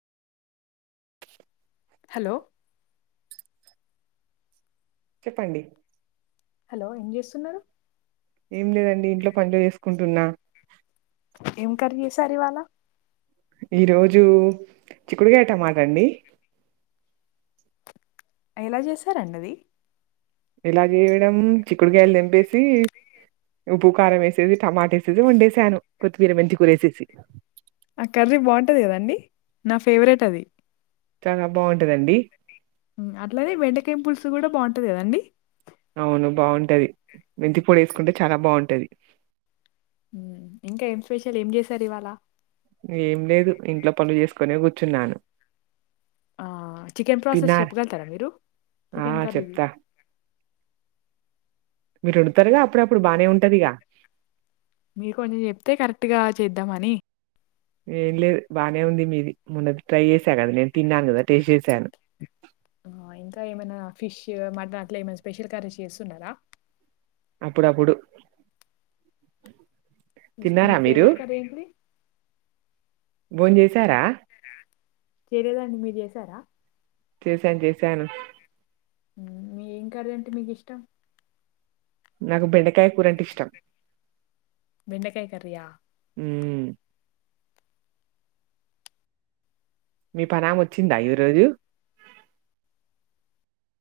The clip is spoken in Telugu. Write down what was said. హలో చెప్పండి హలో ఏం చేస్తున్నారు ఏం లేదండి ఇంట్లో పనులు చేసుకుంటున్నా ఏం కర్రీ చేసారు ఇవాళ ఈ రోజు చిక్కుడుగాయ టమాటా అండి ఎలా చేసారండి అది ఎలా చేయడం చి చీకుడుగాయలు తెంపేసి ఉప్పు కారం వేసేది టమాట వేసేసి వండేసాను కొత్తిమీర మెంతికూర వేసేసి ఆ కర్రీ బాగుంటది కదండి నా ఫేవరెట్ అది చాలా బాగుంటదండి హ్మ్ అట్లానేే బెండకాయ పులుసు కూడా బాగుంటది కదండి టది మేంతి పూడి వేసుకుంటే చానా బాగుంటది ఇంకా ఏం స్పెషల్ ఏం చేసారు ఇవాళ ఏం లేదు ఇంట్లో పనులు చేసుకోనే కూర్చున్నాను ఆ చికెన్ ప్రాసెస్ తిన్నారా చెప్పగలుగుతారా మీరు ఆ చికెన్ కరీది చెప్తా మీరు వండుతారుగా అప్పుడు అప్పుడు బానే ఉంటది ఇగా మీరు కొంచం చెప్తే కరెక్ట్గా చేద్దామని ఏం లేదు బానే ఉంది మీది మొన్న ట్రై చేసా కదా నేను తిన్నాను కదా టేస్ట్ చేసాను ఇంకా ఏమైనా ఫిష్ మటన్ అట్లా ఏమైనా స్పెషల్ కర్రీస్ చేస్తున్నారా అప్పుడు అప్పుడు మీ ఫవరెట్ కర్రీ ఏంది భోన్ చేసారా చేయలేదండి మీరు చేసారా చేసాన్ చేసాను మీ ఏం కర్రీ మీకు ఇష్టం నాకు బెండ బెండకాయ కర్రీ యా హ్మ్ మీ పనమా వచ్చిందా ఈ రోజు